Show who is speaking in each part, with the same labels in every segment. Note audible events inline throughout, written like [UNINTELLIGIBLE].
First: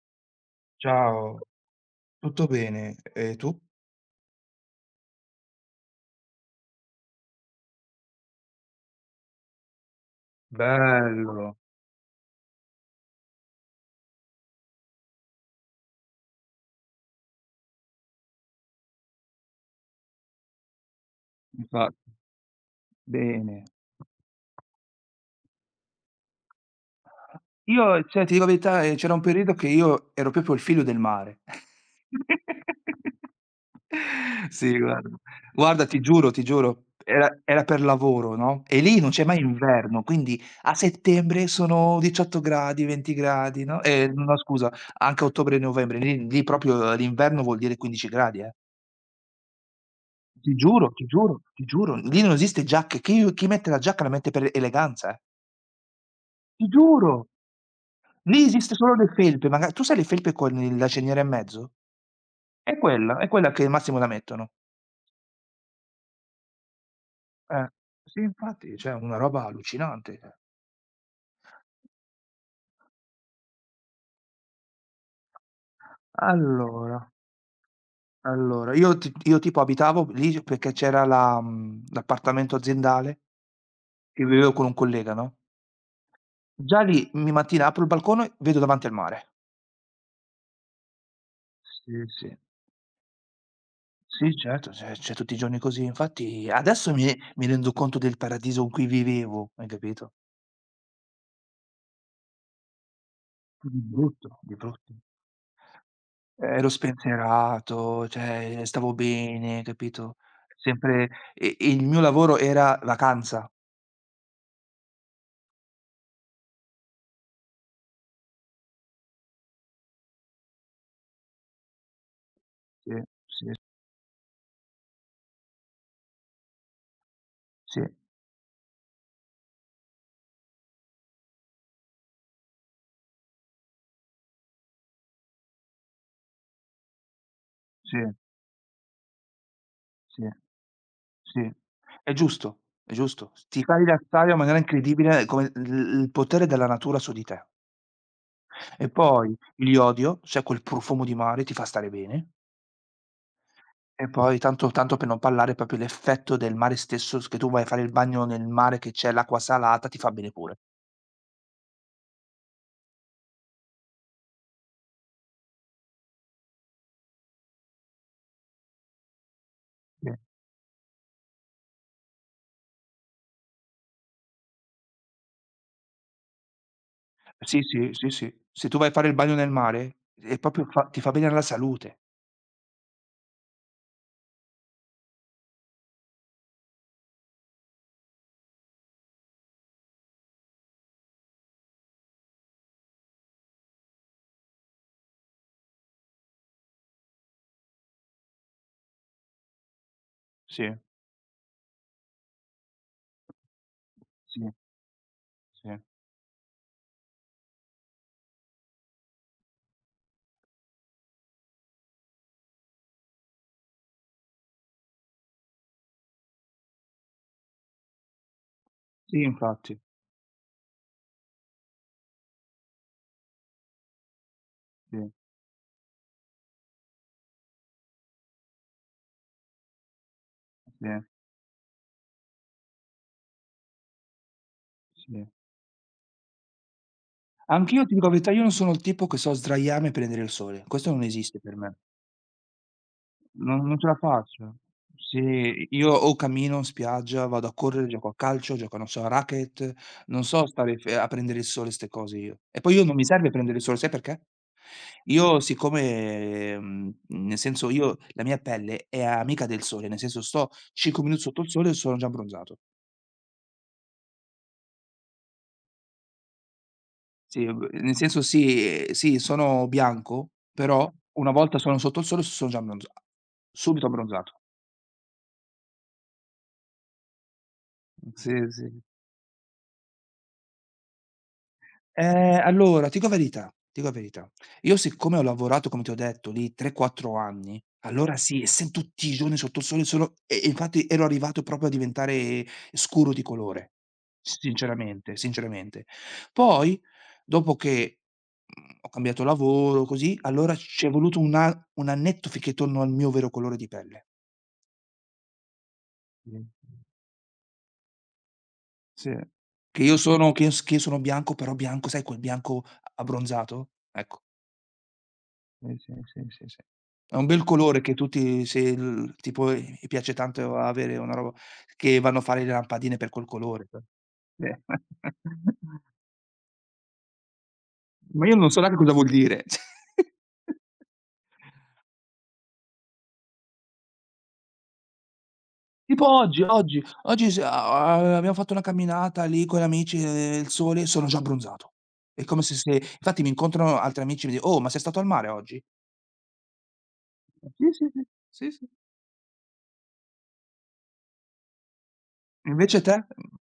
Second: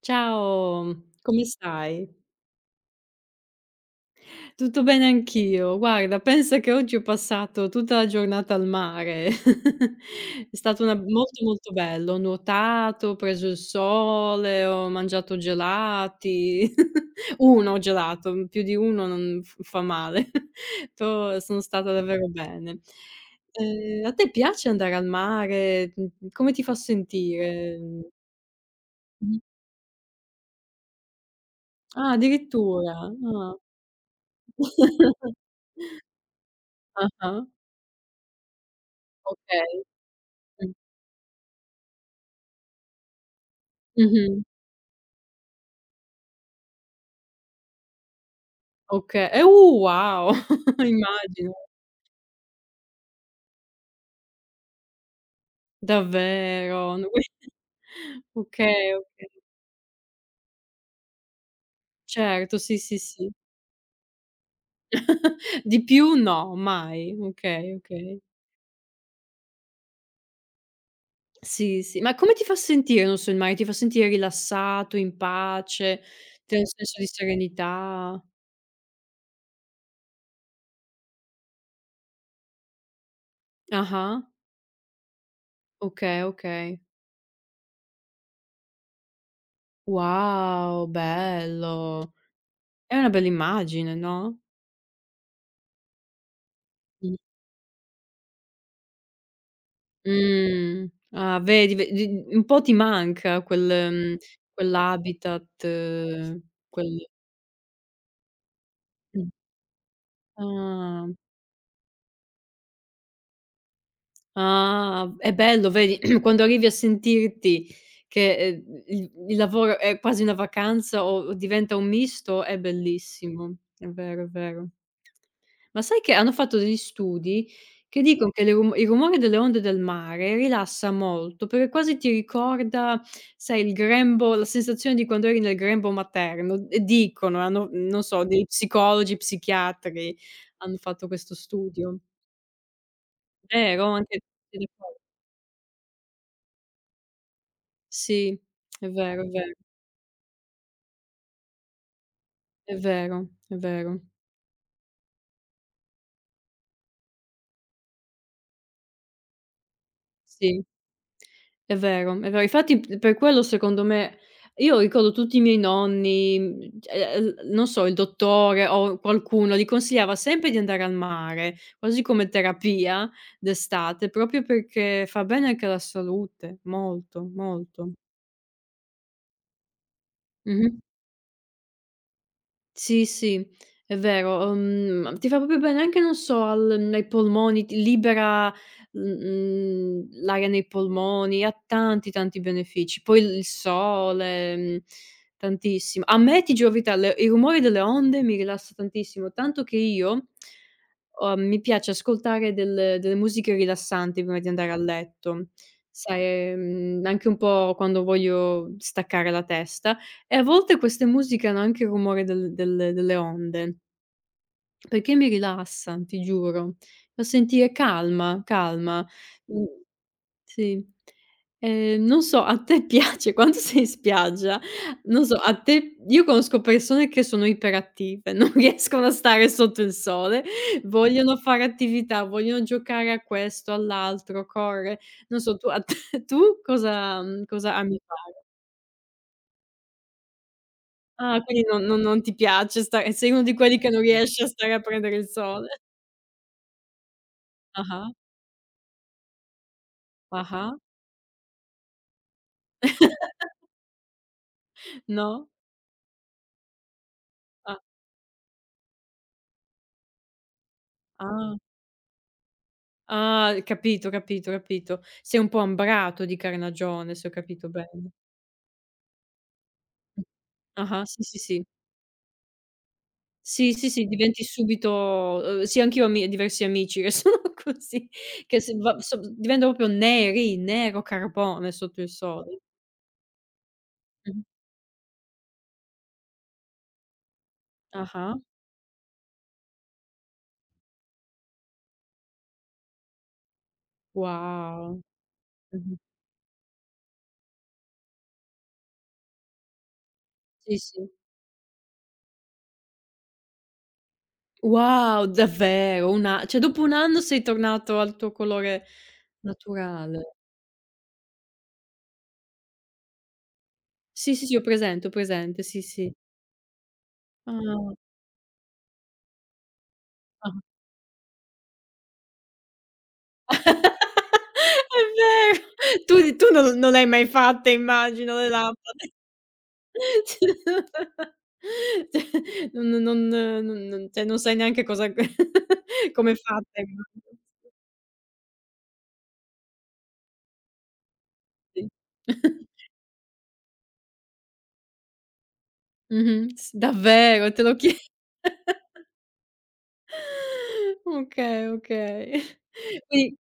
Speaker 1: Ciao,
Speaker 2: Ciao,
Speaker 1: come stai?
Speaker 2: tutto bene. E tu?
Speaker 1: Tutto bene anch'io. Guarda, pensa che oggi ho passato tutta la giornata al mare. [LAUGHS] È stato una molto,
Speaker 2: Bello,
Speaker 1: molto bello. Ho nuotato, ho preso il sole, ho mangiato gelati. [LAUGHS] 1 gelato, più di 1 non f fa male. [LAUGHS] To sono
Speaker 2: mi fa
Speaker 1: stata davvero bene.
Speaker 2: bene.
Speaker 1: A te piace andare al mare? Come ti fa sentire?
Speaker 2: Io, cioè, ti dico la verità, c'era un
Speaker 1: Mh.
Speaker 2: periodo che io ero proprio il figlio del mare.
Speaker 1: Ah, addirittura. Ah.
Speaker 2: [LAUGHS] Sì, guarda.
Speaker 1: [LAUGHS]
Speaker 2: Guarda, ti giuro, era
Speaker 1: Ah-ah,
Speaker 2: era per lavoro, no, e lì non c'è mai
Speaker 1: okay.
Speaker 2: inverno, quindi
Speaker 1: Mh.
Speaker 2: a settembre sono 18 gradi, 20 gradi, no, no
Speaker 1: Mh-mh.
Speaker 2: scusa, anche a ottobre e novembre, lì proprio l'inverno vuol dire 15 gradi, eh.
Speaker 1: Oka Wow!
Speaker 2: Ti
Speaker 1: [LAUGHS]
Speaker 2: giuro, ti giuro,
Speaker 1: Immagino.
Speaker 2: ti giuro, lì non esiste giacche. Chi u chi mette la giacca la mette per eleganza, eh. Ti
Speaker 1: Davvero, no.
Speaker 2: giuro!
Speaker 1: [LAUGHS] [UNINTELLIGIBLE]
Speaker 2: Lì esiste
Speaker 1: Okay,
Speaker 2: solo le
Speaker 1: okay.
Speaker 2: felpe, maga tu sai le felpe con il la cerniera in mezzo?
Speaker 1: Certo, sì, sì,
Speaker 2: È
Speaker 1: sì.
Speaker 2: quella che al massimo la mettono.
Speaker 1: [LAUGHS] Di più no, mai.
Speaker 2: Eh.
Speaker 1: Okay, okay.
Speaker 2: Sì, infatti, cioè una roba allucinante, cioè.
Speaker 1: Sì, sì. Ma come ti fa sentire, non so, il mare? Ti fa sentire rilassato, in pace? Ti dà un
Speaker 2: Allora,
Speaker 1: senso di serenità?
Speaker 2: allora, io ti io tipo abitavo lì perché c'era la l'appartamento aziendale
Speaker 1: Ah-ah.
Speaker 2: e vivevo con un collega, no,
Speaker 1: Okay, okay.
Speaker 2: già lì ogni mattina apro il balcone, vedo davanti al mare.
Speaker 1: Wow,
Speaker 2: Sì,
Speaker 1: bello.
Speaker 2: sì.
Speaker 1: È una bella immagine,
Speaker 2: Sì,
Speaker 1: no?
Speaker 2: certo, c'è tutti i giorni così. Infatti adesso mi
Speaker 1: Mh.
Speaker 2: mi rendo conto del paradiso in cui vivevo, hai capito?
Speaker 1: Mh. Ah, vedi ve di un po' ti manca
Speaker 2: Di brutto, di brutto.
Speaker 1: quell'habitat,
Speaker 2: Ero
Speaker 1: quel
Speaker 2: spensierato, cioè stavo
Speaker 1: mh.
Speaker 2: bene, capito? Sempre
Speaker 1: Ah.
Speaker 2: e il mio lavoro era vacanza.
Speaker 1: Ah, è bello vedi, [CLEARS THROAT] quando arrivi a sentirti che, il lavoro è quasi una vacanza o diventa un misto, è
Speaker 2: Sì, sì,
Speaker 1: bellissimo. È vero, è vero. Ma sai che hanno fatto degli studi
Speaker 2: sì,
Speaker 1: che dicono che le rum il rumore delle onde del mare rilassa molto, perché quasi ti ricorda, sai, il grembo la sensazione di quando eri nel grembo materno. E dicono, hanno
Speaker 2: sì,
Speaker 1: non so, dei psicologi, psichiatri
Speaker 2: sì,
Speaker 1: hanno fatto questo
Speaker 2: sì.
Speaker 1: studio.
Speaker 2: È giusto, è giusto. Ti fa
Speaker 1: Vero? Anche
Speaker 2: rilassare in maniera incredibile come l il potere della natura su di te.
Speaker 1: sì,
Speaker 2: E
Speaker 1: è vero, è
Speaker 2: poi
Speaker 1: vero,
Speaker 2: l'iodio, cioè quel profumo di mare, ti fa stare bene.
Speaker 1: è vero, è vero.
Speaker 2: E poi tanto tanto per non parlare proprio l'effetto del mare stesso, s che tu vai a fare il bagno nel mare che c'è l'acqua salata, ti fa bene pure.
Speaker 1: Sì. È vero, è vero. Infatti p per quello secondo me io ricordo tutti i miei nonni, non so, il dottore o qualcuno li
Speaker 2: Sì.
Speaker 1: consigliava sempre di andare al mare, quasi come terapia d'estate, proprio perché fa bene anche alla salute, molto,
Speaker 2: Sì, sì,
Speaker 1: molto.
Speaker 2: sì, sì. Se tu vai a fare il bagno nel mare, è proprio
Speaker 1: Mh-mh.
Speaker 2: fa ti fa bene alla salute.
Speaker 1: Sì, sì, è vero. Ti fa proprio bene anche, non so, al ai polmoni, ti libera, l'aria nei polmoni, ha tanti, tanti benefici. Poi il sole, tantissimo. A me, ti giuro la verità, le i rumori delle onde mi rilassa tantissimo, tanto che io
Speaker 2: Sì,
Speaker 1: Mi piace ascoltare delle musiche rilassanti prima di
Speaker 2: sì,
Speaker 1: andare a letto,
Speaker 2: sì.
Speaker 1: sai, anche un po' quando voglio staccare la testa e a volte queste musiche hanno anche il rumore delle onde, perché mi rilassan, ti giuro. Fa sentire calma, calma.
Speaker 2: Sì,
Speaker 1: Mhmm
Speaker 2: infatti.
Speaker 1: sì. Non so, a te [LAUGHS] piace quando sei in spiaggia,
Speaker 2: Sì,
Speaker 1: non so, a te io conosco persone che sono iperattive, [LAUGHS] non riescono a stare sotto il sole,
Speaker 2: sì,
Speaker 1: vogliono fare attività, vogliono giocare a questo, all'altro, corre.
Speaker 2: sì.
Speaker 1: Non so, tu a te [LAUGHS] tu cosa cosa
Speaker 2: Anch'io ti
Speaker 1: ami
Speaker 2: dico la verità, io
Speaker 1: fare?
Speaker 2: non sono il tipo che so sdraiarmi e prendere il sole. Questo non esiste
Speaker 1: Ah,
Speaker 2: per
Speaker 1: quindi
Speaker 2: me.
Speaker 1: non ti piace stare, sei uno di
Speaker 2: Non non
Speaker 1: quelli
Speaker 2: ce
Speaker 1: che
Speaker 2: la
Speaker 1: non riesce a
Speaker 2: faccio.
Speaker 1: stare a prendere il
Speaker 2: Sì,
Speaker 1: sole.
Speaker 2: io o cammino in spiaggia, vado a correre, gioco
Speaker 1: Ah-ah,
Speaker 2: a calcio, gioco, non so, a racquet, non so stare
Speaker 1: ah-ah.
Speaker 2: f a prendere il sole, 'ste cose io. E poi io non mi serve
Speaker 1: [LAUGHS]
Speaker 2: prendere il sole, sai perché? Io
Speaker 1: No?
Speaker 2: siccome, nel senso
Speaker 1: Ah,
Speaker 2: io la mia pelle è amica del sole, nel senso sto 5 minuti sotto il
Speaker 1: ah.
Speaker 2: sole e sono già abbronzato.
Speaker 1: Ah, capito, capito, capito. Sei un po' ambrato di carnagione, se ho
Speaker 2: Sì,
Speaker 1: capito
Speaker 2: nel
Speaker 1: bene.
Speaker 2: senso sì, sì, sono bianco, però
Speaker 1: Ah-ah, sì,
Speaker 2: una
Speaker 1: sì,
Speaker 2: volta
Speaker 1: sì.
Speaker 2: sono sotto il sole sono già abbronza
Speaker 1: Sì,
Speaker 2: subito
Speaker 1: sì, sì,
Speaker 2: abbronzato.
Speaker 1: diventi subito sì, anch'io ho ami diversi amici che [LAUGHS] sono così,
Speaker 2: Sì,
Speaker 1: che se
Speaker 2: sì.
Speaker 1: va so diventano proprio neri, nero carbone sotto il sole.
Speaker 2: Allora, ti dico la verità, ti dico la verità.
Speaker 1: Mh-mh.
Speaker 2: Io siccome ho lavorato, come ti ho detto, lì 3, 4 anni, allora
Speaker 1: Ah-ah.
Speaker 2: sì, essen tutti i giorni sotto il sole solo e infatti ero arrivato proprio a diventare scuro di colore,
Speaker 1: Wow.
Speaker 2: sinceramente, sinceramente.
Speaker 1: Mh-mh.
Speaker 2: Poi dopo che, ho cambiato lavoro, così, allora
Speaker 1: Sì,
Speaker 2: c'è
Speaker 1: sì.
Speaker 2: voluto un a un annetto finché torno al mio vero colore di pelle.
Speaker 1: Wow, davvero? Un
Speaker 2: Mh.
Speaker 1: a Cioè dopo 1 anno sei tornato al tuo colore
Speaker 2: Sì. Che io sono
Speaker 1: naturale.
Speaker 2: che io s che io sono bianco, però bianco sai quel bianco abbronzato? Ecco.
Speaker 1: Sì, sì, sì, ho presente,
Speaker 2: Sì,
Speaker 1: sì,
Speaker 2: sì,
Speaker 1: sì.
Speaker 2: sì, sì, sì. È un bel colore
Speaker 1: Ah.
Speaker 2: che tutti se il tipo i piace
Speaker 1: Ah.
Speaker 2: tanto avere una roba che vanno a fare le lampadine per quel colore. Cioè eh.
Speaker 1: È vero.
Speaker 2: [LAUGHS]
Speaker 1: Tu non non le hai mai fatte
Speaker 2: Ma io
Speaker 1: immagino le
Speaker 2: non so neanche cosa vuol
Speaker 1: lampade.
Speaker 2: dire. [LAUGHS]
Speaker 1: Cioè, non cioè, non sai neanche cosa [LAUGHS]
Speaker 2: Tipo
Speaker 1: come è
Speaker 2: oggi,
Speaker 1: fatta
Speaker 2: oggi, oggi s
Speaker 1: immagino.
Speaker 2: a a abbiamo fatto una camminata lì con gli amici, il sole, sono già abbronzato.
Speaker 1: Sì.
Speaker 2: È come se se infatti mi incontrano altri amici e mi di: "Oh, ma sei stato al mare oggi?"
Speaker 1: Mh-mh. S Davvero? Te
Speaker 2: "Sì,
Speaker 1: lo
Speaker 2: sì,
Speaker 1: chie
Speaker 2: sì, sì, sì."
Speaker 1: [LAUGHS] okay, okay.
Speaker 2: "Invece te?"
Speaker 1: Quindi,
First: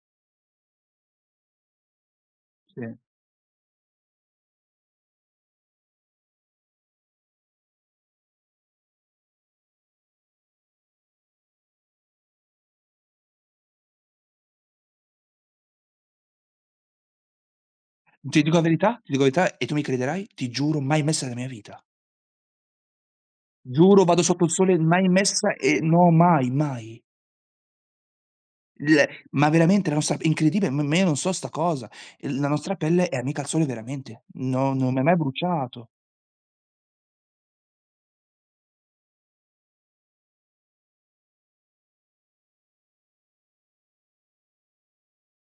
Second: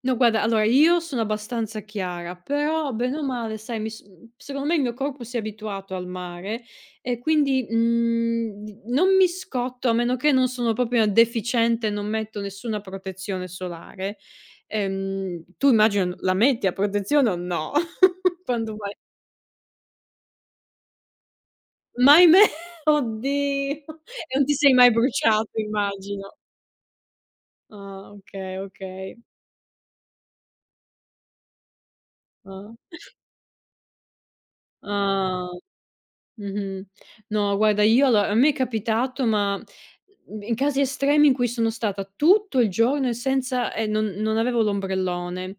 Speaker 1: no guarda, allora io sono abbastanza chiara, però
Speaker 2: "Sì."
Speaker 1: bene o male, sai, secondo me il mio corpo si è abituato al mare e quindi, mhmm, di non mi scotto, a meno che non sono proprio una deficiente, non metto nessuna protezione solare. Tu immagino la metti a protezione o no?
Speaker 2: Ti
Speaker 1: [LAUGHS]
Speaker 2: dico la
Speaker 1: Quando vai,
Speaker 2: verità ti dico la verità e tu mi crederai, ti giuro mai messa nella mia vita.
Speaker 1: ma ahimè, [LAUGHS] oddio!
Speaker 2: Giuro vado
Speaker 1: E
Speaker 2: sotto
Speaker 1: non
Speaker 2: il
Speaker 1: ti sei
Speaker 2: sole,
Speaker 1: mai
Speaker 2: mai
Speaker 1: bruciato
Speaker 2: messa e no,
Speaker 1: immagino.
Speaker 2: mai, mai.
Speaker 1: Ah, okay,
Speaker 2: Il
Speaker 1: okay.
Speaker 2: ma veramente la nostra è incredibile, ma io non so 'sta cosa. Il la
Speaker 1: Ah.
Speaker 2: nostra pelle è amica al sole veramente, no non mi è mai
Speaker 1: Ah.
Speaker 2: bruciato.
Speaker 1: Mh-mh. No, guarda io allo a me è capitato, ma, in casi estremi in cui sono stata tutto il giorno e senza, e non avevo l'ombrellone.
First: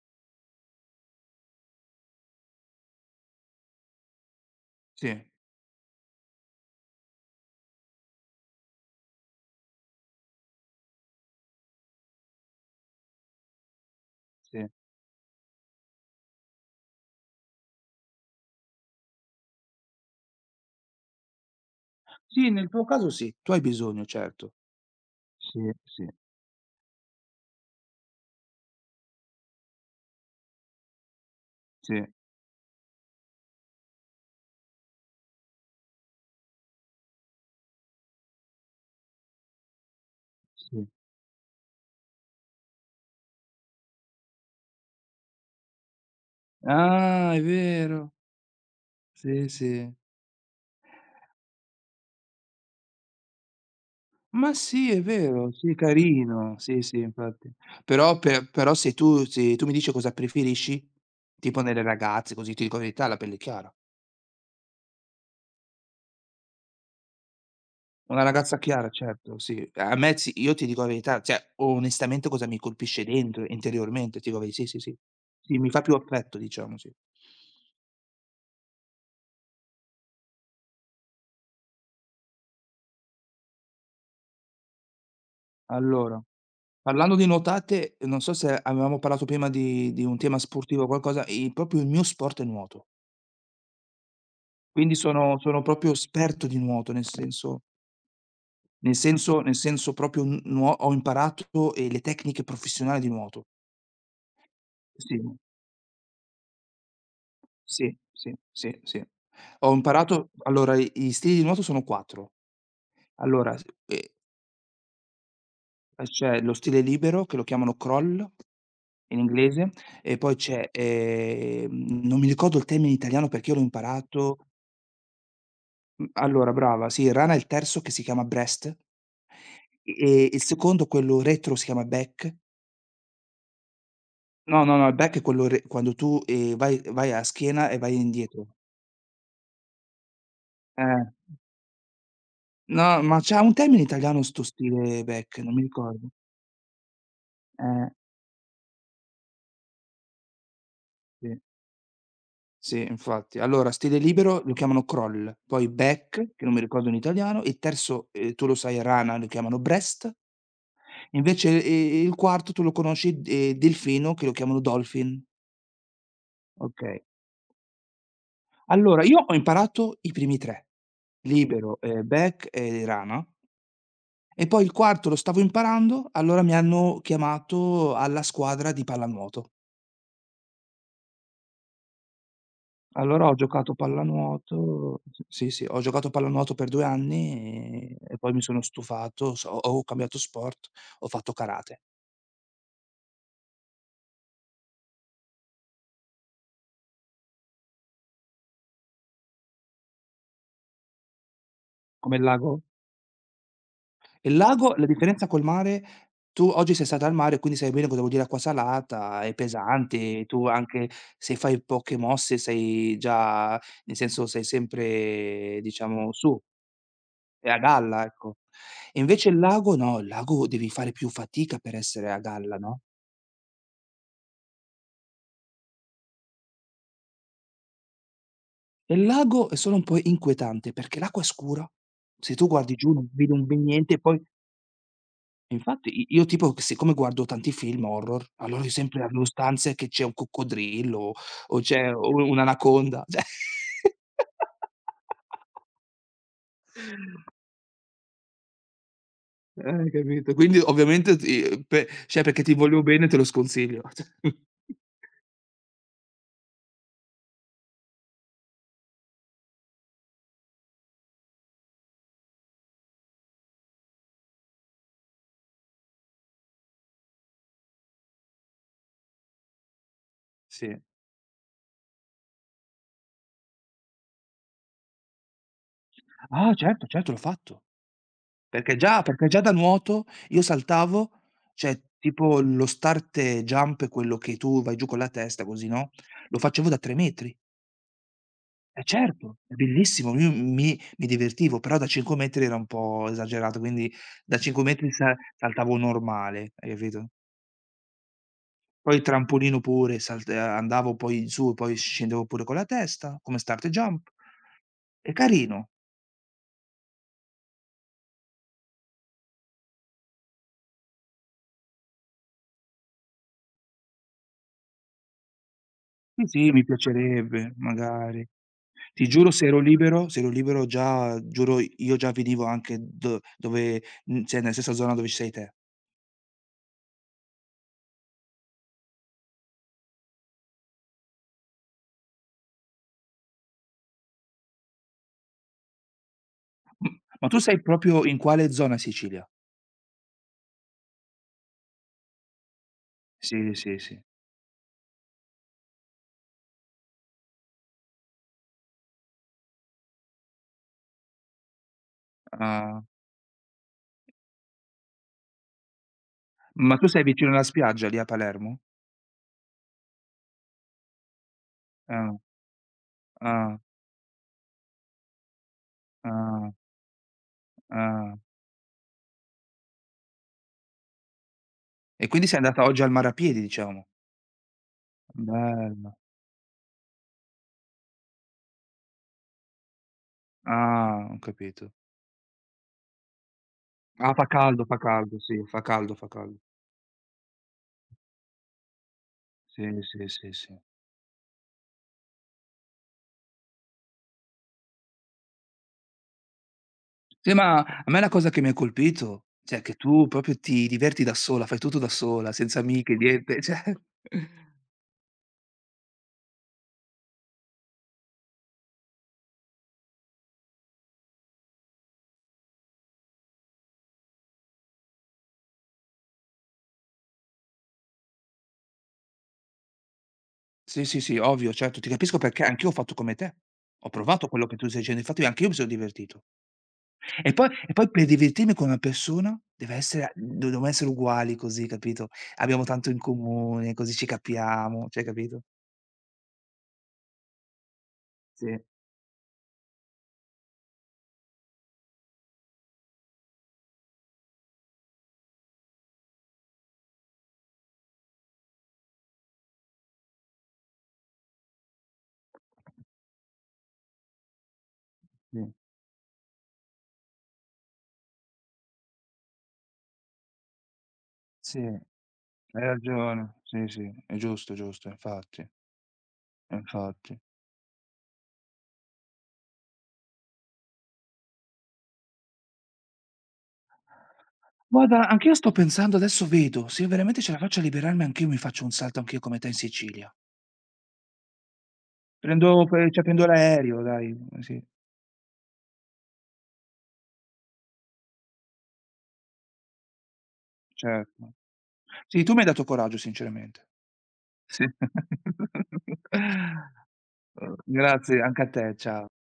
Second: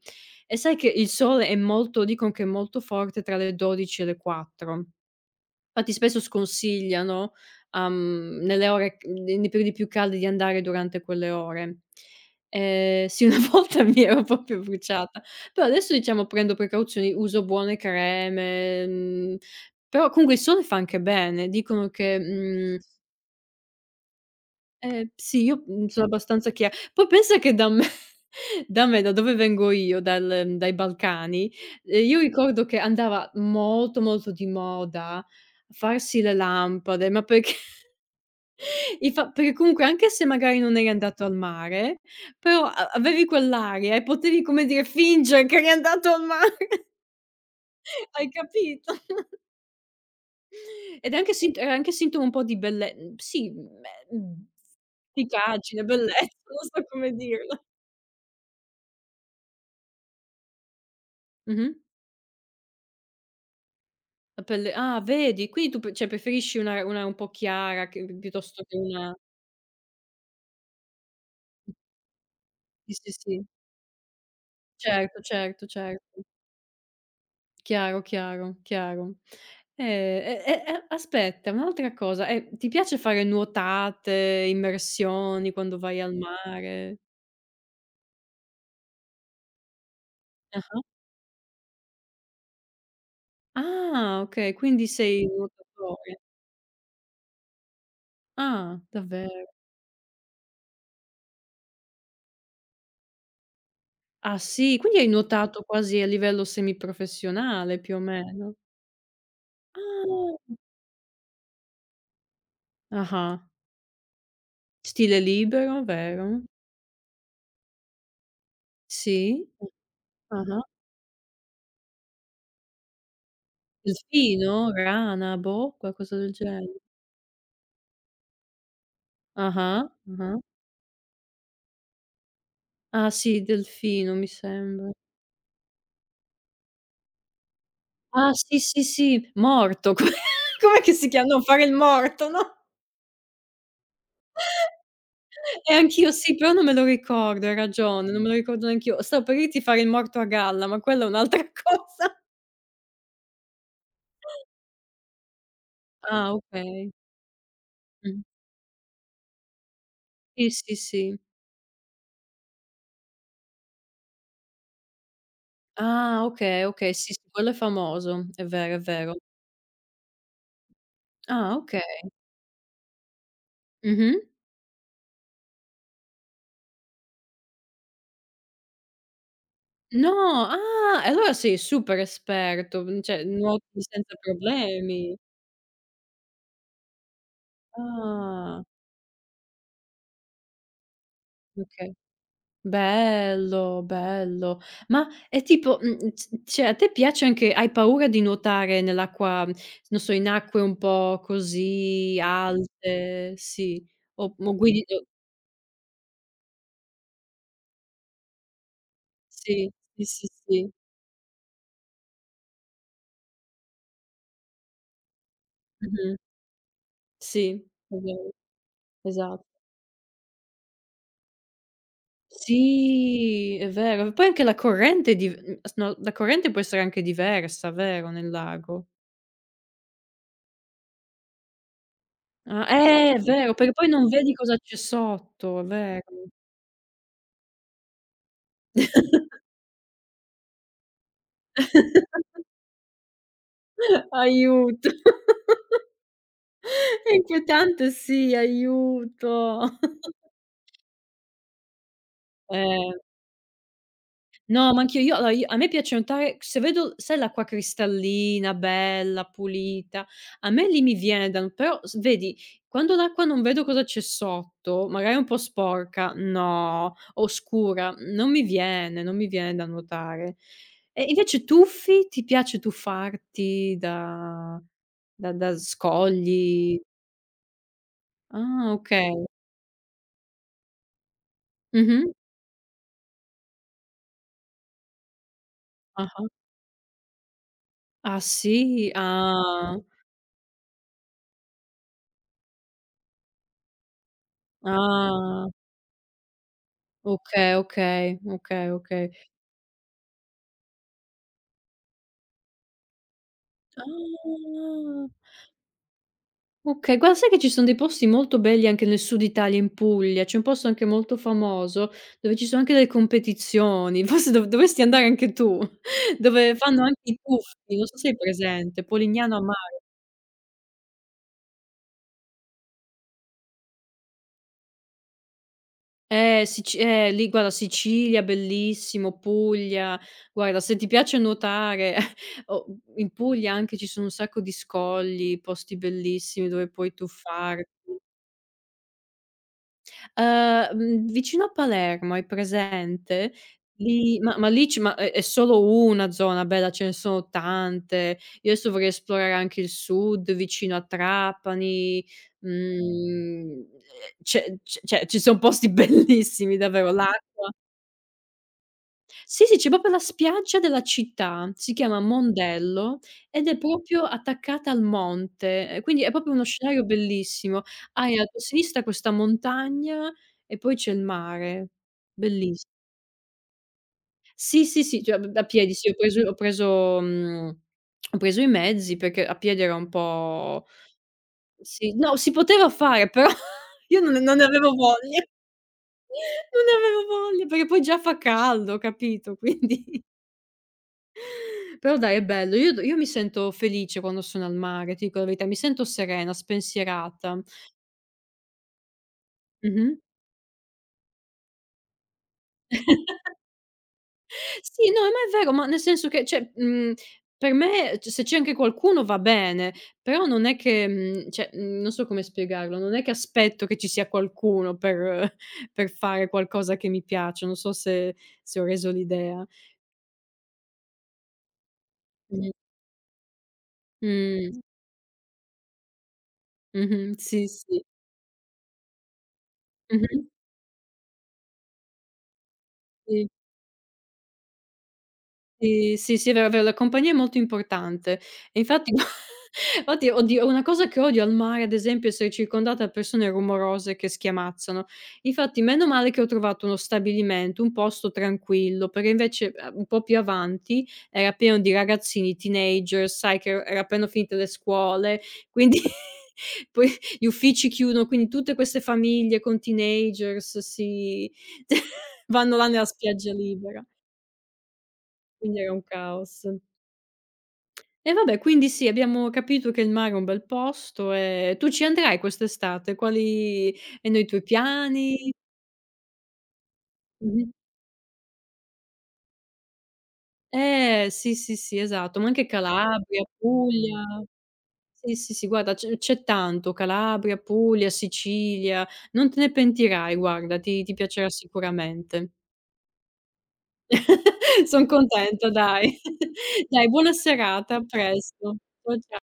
Speaker 1: E sai che il sole è molto dicono che è molto forte tra le 12 e le 4.
Speaker 2: Sì,
Speaker 1: Infatti spesso sconsigliano, nelle ore c ne nei periodi più caldi di andare durante quelle ore. Sì, una [LAUGHS] volta mi ero proprio
Speaker 2: sì.
Speaker 1: bruciata, però adesso diciamo prendo precauzioni, uso buone creme, però comunque il sole fa anche bene. Dicono che,
Speaker 2: Sì, nel
Speaker 1: mhmm
Speaker 2: tuo caso sì, tu hai bisogno, certo.
Speaker 1: sì, io,
Speaker 2: Sì,
Speaker 1: sono
Speaker 2: sì,
Speaker 1: abbastanza chia poi pensa che da me [LAUGHS] da me, da dove vengo io, dai Balcani,
Speaker 2: sì,
Speaker 1: io ricordo che andava molto, molto di moda farsi le lampade, ma perché [LAUGHS] infa perché comunque anche se magari non
Speaker 2: sì.
Speaker 1: eri andato al mare, però a avevi quell'aria e potevi, come dire, fingere che eri andato al mare. [LAUGHS]
Speaker 2: Ah, è vero.
Speaker 1: Hai capito?
Speaker 2: Sì, sì.
Speaker 1: Ed è anche sint è anche sintomo un po' di belle sì, beh,
Speaker 2: Ma sì, è vero, sì,
Speaker 1: efficacia, bellezza, [LAUGHS]
Speaker 2: carino.
Speaker 1: non
Speaker 2: Sì,
Speaker 1: so
Speaker 2: sì,
Speaker 1: come
Speaker 2: infatti.
Speaker 1: dirla.
Speaker 2: Però per però se tu se tu mi dici cosa preferisci, tipo
Speaker 1: Mh-mh.
Speaker 2: nelle ragazze così, ti dico la verità, la pelle chiara.
Speaker 1: La pelle, ah, vedi, quindi tu p cioè preferisci una un po' chiara che pi
Speaker 2: Una ragazza
Speaker 1: piuttosto che
Speaker 2: chiara,
Speaker 1: una
Speaker 2: certo, sì. A me sì, io ti dico la verità, cioè onestamente cosa mi
Speaker 1: sì,
Speaker 2: colpisce
Speaker 1: sì,
Speaker 2: dentro,
Speaker 1: sì.
Speaker 2: interiormente, ti dico la ve sì, sì, sì.
Speaker 1: Certo,
Speaker 2: Sì,
Speaker 1: certo,
Speaker 2: mi fa più
Speaker 1: certo.
Speaker 2: affetto diciamo, sì.
Speaker 1: Chiaro, chiaro, chiaro. E aspetta, un'altra cosa, ti piace fare nuotate, immersioni quando vai al
Speaker 2: Allora,
Speaker 1: mare?
Speaker 2: parlando di nuotate, non so se avevamo parlato prima di un tema sportivo
Speaker 1: Ah-ah.
Speaker 2: o qualcosa, i proprio il mio sport è nuoto.
Speaker 1: Ah, okay, quindi
Speaker 2: Quindi
Speaker 1: sei un
Speaker 2: sono sono proprio
Speaker 1: nuotatore.
Speaker 2: esperto di nuoto, nel senso
Speaker 1: Ah,
Speaker 2: nel senso
Speaker 1: davvero?
Speaker 2: nel senso proprio n nuo ho imparato, le tecniche professionali di nuoto.
Speaker 1: Ah sì, quindi hai
Speaker 2: Sì.
Speaker 1: nuotato quasi a livello semiprofessionale
Speaker 2: Sì,
Speaker 1: più o
Speaker 2: sì,
Speaker 1: meno.
Speaker 2: sì, sì. Ho imparato
Speaker 1: Ah.
Speaker 2: allora i stili di nuoto sono 4.
Speaker 1: Ah-ah.
Speaker 2: Allora s
Speaker 1: Stile libero,
Speaker 2: c'è
Speaker 1: vero?
Speaker 2: lo stile libero che lo chiamano crawl in
Speaker 1: Sì.
Speaker 2: inglese e poi
Speaker 1: Ah-ah.
Speaker 2: c'è, non mi ricordo il termine in italiano perché io l'ho imparato
Speaker 1: Delfino, rana, boh,
Speaker 2: mhmm,
Speaker 1: qualcosa del
Speaker 2: allora
Speaker 1: genere.
Speaker 2: brava, sì, rana è il terzo che si chiama breast
Speaker 1: Ah-ah,
Speaker 2: e
Speaker 1: ah-ah.
Speaker 2: il secondo, quello retro, si chiama back.
Speaker 1: Ah sì, delfino mi
Speaker 2: No, no, no,
Speaker 1: sembra.
Speaker 2: il back è quello re quando tu, vai a schiena e vai
Speaker 1: Ah
Speaker 2: indietro.
Speaker 1: sì, sì, sì, morto. [LAUGHS] Co com'è che
Speaker 2: Eh.
Speaker 1: si chiama? No, fare il morto, no?
Speaker 2: No, ma c'ha un termine italiano 'sto stile back, non mi ricordo.
Speaker 1: Anch'io sì, però non me lo ricordo, hai
Speaker 2: Eh,
Speaker 1: ragione, non me lo ricordo neanch'io. Stavo per dirti fare il morto a galla, ma quella è
Speaker 2: sì,
Speaker 1: un'altra [LAUGHS] cosa.
Speaker 2: sì, infatti. Allora, stile libero lo chiamano crawl, poi back,
Speaker 1: Ah,
Speaker 2: che non mi ricordo
Speaker 1: okay.
Speaker 2: in italiano, il terzo,
Speaker 1: Mh.
Speaker 2: tu lo sai rana, lo chiamano breast,
Speaker 1: Sì, sì, sì.
Speaker 2: invece, il quarto tu lo conosci, delfino, che lo chiamano dolphin.
Speaker 1: Ah, okay, okay,
Speaker 2: Okay.
Speaker 1: sì, sì, quello è famoso. È vero, è
Speaker 2: Allora,
Speaker 1: vero.
Speaker 2: io ho imparato i primi 3,
Speaker 1: Ah,
Speaker 2: libero,
Speaker 1: okay.
Speaker 2: back e rana,
Speaker 1: Mh-mh.
Speaker 2: e poi il quarto lo stavo imparando, allora mi hanno chiamato alla squadra di pallanuoto.
Speaker 1: No, ah, e allora sei super esperto, cioè
Speaker 2: Allora ho
Speaker 1: nuoti
Speaker 2: giocato
Speaker 1: senza
Speaker 2: pallanuoto
Speaker 1: problemi.
Speaker 2: sì, sì, ho giocato a pallanuoto per 2 anni e poi mi sono
Speaker 1: Ah,
Speaker 2: stufato, so ho ho cambiato sport, ho fatto karate.
Speaker 1: okay. Bello, bello. Ma è tipo, mhmm, c cioè a te piace anche, hai paura di nuotare nell'acqua, non so, in acque un po'
Speaker 2: Come
Speaker 1: così alte? Sì. O
Speaker 2: il
Speaker 1: o
Speaker 2: lago
Speaker 1: guidi
Speaker 2: la
Speaker 1: o
Speaker 2: differenza col mare tu oggi sei stato al mare, quindi sai bene cosa vuol dire acqua salata, è
Speaker 1: sì, sì,
Speaker 2: pesante,
Speaker 1: sì,
Speaker 2: tu
Speaker 1: sì.
Speaker 2: anche se fai poche mosse sei già nel senso sei sempre diciamo
Speaker 1: Mh-mh.
Speaker 2: su, e
Speaker 1: Sì,
Speaker 2: a
Speaker 1: è
Speaker 2: galla,
Speaker 1: vero,
Speaker 2: ecco. E invece il
Speaker 1: esatto.
Speaker 2: lago no, il lago devi fare più fatica per essere a galla, no?
Speaker 1: Sì, è vero. Poi anche la corrente è div mhmm, s no, la corrente può essere anche diversa, vero, nel lago.
Speaker 2: E il lago è solo un po' inquietante perché l'acqua è scura. Se tu
Speaker 1: Ah,
Speaker 2: guardi giù non
Speaker 1: è
Speaker 2: vedi un
Speaker 1: vero,
Speaker 2: bel
Speaker 1: perché poi
Speaker 2: niente e
Speaker 1: non
Speaker 2: poi
Speaker 1: vedi cosa c'è sotto, è
Speaker 2: infatti
Speaker 1: vero.
Speaker 2: i io tipo siccome guardo tanti film horror, allora io sempre avevo stanze che c'è un coccodrillo o c'è o
Speaker 1: [LAUGHS]
Speaker 2: un'anaconda, [LAUGHS] cioè
Speaker 1: Aiuto. È inquietante, sì, aiuto.
Speaker 2: hai capito?
Speaker 1: [LAUGHS]
Speaker 2: Quindi ovviamente ti pe cioè perché ti voglio
Speaker 1: Eh.
Speaker 2: bene te lo sconsiglio. [LAUGHS]
Speaker 1: No, ma anch'io. Io allora io A me piace nuotare se vedo sai l'acqua cristallina, bella, pulita, a me lì mi viene da nu però s vedi, quando l'acqua, non vedo cosa c'è sotto, magari è un po' sporca, no, oscura, non mi viene, non mi viene da nuotare.
Speaker 2: Sì.
Speaker 1: E invece tuffi? Ti piace tuffarti da da
Speaker 2: Ah
Speaker 1: scogli?
Speaker 2: certo, certo, l'ho fatto.
Speaker 1: Ah, okay.
Speaker 2: Perché già da nuoto io saltavo, cioè
Speaker 1: Mh-mh.
Speaker 2: tipo lo start jump, quello che tu vai giù con la testa così, no,
Speaker 1: Ah-ah.
Speaker 2: lo facevo da 3 metri.
Speaker 1: Ah,
Speaker 2: Eh
Speaker 1: sì?
Speaker 2: certo, è
Speaker 1: Ah.
Speaker 2: bellissimo, io mi divertivo, però da 5 metri era un po' esagerato, quindi da 5 metri sa
Speaker 1: Ah.
Speaker 2: saltavo normale, hai capito?
Speaker 1: Okay, okay, okay,
Speaker 2: Poi il
Speaker 1: okay.
Speaker 2: trampolino pure, salt andavo poi su, poi scendevo pure con la testa, come start jump.
Speaker 1: Ah!
Speaker 2: È carino.
Speaker 1: Okay, guarda sai che ci son dei posti molto belli anche nel sud Italia, in Puglia, c'è un posto anche molto famoso, dove ci sono anche delle competizioni, [LAUGHS] forse dovresti andare anche tu, [LAUGHS]
Speaker 2: Sì, sì,
Speaker 1: dove
Speaker 2: mi
Speaker 1: fanno anche i
Speaker 2: piacerebbe,
Speaker 1: tuffi, non so se hai
Speaker 2: magari.
Speaker 1: presente,
Speaker 2: Ti giuro
Speaker 1: Polignano a
Speaker 2: se ero
Speaker 1: Mare.
Speaker 2: libero se ero libero già giuro io già venivo anche do dove cioè nella stessa zona dove ci sei te.
Speaker 1: Sici lì guarda, Sicilia bellissimo, Puglia, guarda se ti piace nuotare, [LAUGHS] o in Puglia anche ci sono un sacco di scogli, posti bellissimi dove puoi
Speaker 2: Ma tu sei
Speaker 1: tuffarti.
Speaker 2: proprio in quale zona in Sicilia?
Speaker 1: Mhmm, vicino a Palermo, hai presente?
Speaker 2: Sì, sì, sì.
Speaker 1: Lì ma lì ci ma è solo una zona bella, ce ne sono tante. Io adesso vorrei esplorare anche il sud, vicino a Trapani,
Speaker 2: Ah,
Speaker 1: mhmm, ehm, c'è cioè ci son posti [LAUGHS] bellissimi
Speaker 2: ma tu
Speaker 1: davvero,
Speaker 2: sei vicino alla
Speaker 1: l'acqua
Speaker 2: spiaggia lì a Palermo?
Speaker 1: sì, sì, c'è proprio la spiaggia della città, si chiama
Speaker 2: Ah,
Speaker 1: Mondello ed è
Speaker 2: ah,
Speaker 1: proprio attaccata al monte, quindi è proprio uno
Speaker 2: ah,
Speaker 1: scenario bellissimo.
Speaker 2: ah.
Speaker 1: Hai a tua sinistra questa montagna e poi c'è il mare.
Speaker 2: E quindi sei andata
Speaker 1: Belliss
Speaker 2: oggi al mare a piedi diciamo.
Speaker 1: sì, sì, sì, cioè a piedi sì,
Speaker 2: Bello.
Speaker 1: ho preso i mezzi perché a piedi era un po'
Speaker 2: Ah, ho capito.
Speaker 1: sì, no, si poteva fare però [LAUGHS] io
Speaker 2: Ah,
Speaker 1: non non ne avevo
Speaker 2: fa caldo,
Speaker 1: voglia,
Speaker 2: sì, fa caldo, fa caldo.
Speaker 1: non ne avevo voglia perché poi già fa caldo, capito,
Speaker 2: Sì,
Speaker 1: quindi
Speaker 2: sì, sì, sì.
Speaker 1: però dai è bello. Io d io Mi sento felice quando sono al mare, ti dico la verità, mi sento serena,
Speaker 2: Sì,
Speaker 1: spensierata.
Speaker 2: ma a me la cosa che mi ha colpito, cioè che
Speaker 1: Mh-mh.
Speaker 2: tu proprio ti diverti da sola, fai tutto da sola, senza amiche, niente, [LAUGHS] cioè
Speaker 1: Sì, no, ma è vero, ma nel senso che cioè, per me c se c'è anche qualcuno va bene, però non è che, non so come spiegarlo, non è che aspetto che ci sia qualcuno per [LAUGHS] per fare qualcosa che mi piace, non so se se ho reso l'idea.
Speaker 2: sì, sì, sì, ovvio, certo, ti capisco perché
Speaker 1: Mh.
Speaker 2: anch'io ho fatto come te. Ho provato quello che
Speaker 1: Mh.
Speaker 2: tu stai dicendo, infatti anch'io mi sono divertito.
Speaker 1: Mh-mh.
Speaker 2: E
Speaker 1: Sì,
Speaker 2: poi e
Speaker 1: sì.
Speaker 2: poi per divertirmi con una persona deve essere
Speaker 1: Mh-mh.
Speaker 2: do dobbiamo essere uguali così, capito? Abbiamo tanto in
Speaker 1: Sì.
Speaker 2: comune, così ci capiamo, cioè capito?
Speaker 1: Sì, sì, sì, è vero, la compagnia è molto importante. E
Speaker 2: Sì,
Speaker 1: infatti [LAUGHS] infatti oddio, una cosa che odio al mare, ad esempio, è essere circondata da persone rumorose che schiamazzano. Infatti meno male che ho trovato uno stabilimento, un posto tranquillo, perché invece, un po' più avanti era pieno di ragazzini teenager, sai che era appena finite le scuole,
Speaker 2: sì,
Speaker 1: quindi [LAUGHS] poi gli uffici chiudono, quindi tutte queste famiglie con teenagers si
Speaker 2: sì, hai
Speaker 1: [LAUGHS] vanno là nella spiaggia
Speaker 2: ragione, sì,
Speaker 1: libera,
Speaker 2: sì, è giusto, giusto, infatti,
Speaker 1: quindi era un caos.
Speaker 2: infatti.
Speaker 1: E vabbè, quindi sì, abbiamo capito che il mare è un bel posto, tu ci andrai quest'estate? Quali erano i tuoi
Speaker 2: Guarda, anch'io
Speaker 1: piani?
Speaker 2: sto pensando, adesso vedo, se veramente ce la
Speaker 1: Mh-mh.
Speaker 2: faccio a liberarmi anch'io mi faccio un salto anch'io come te in Sicilia.
Speaker 1: Sì, sì, sì, esatto, ma anche
Speaker 2: Prendo pe cioè prendo
Speaker 1: Calabria,
Speaker 2: l'aereo dai,
Speaker 1: Puglia.
Speaker 2: sì,
Speaker 1: Sì, sì, sì, guarda c'è tanto, Calabria, Puglia, Sicilia, non te ne pentirai guarda, ti piacerà
Speaker 2: certo. Sì,
Speaker 1: sicuramente.
Speaker 2: tu mi hai dato coraggio sinceramente. Sì.
Speaker 1: [LAUGHS] Son contenta dai.
Speaker 2: [LAUGHS]
Speaker 1: [LAUGHS] Dai, buona serata, a
Speaker 2: Grazie anche a
Speaker 1: presto.
Speaker 2: te, ciao.
Speaker 1: Cia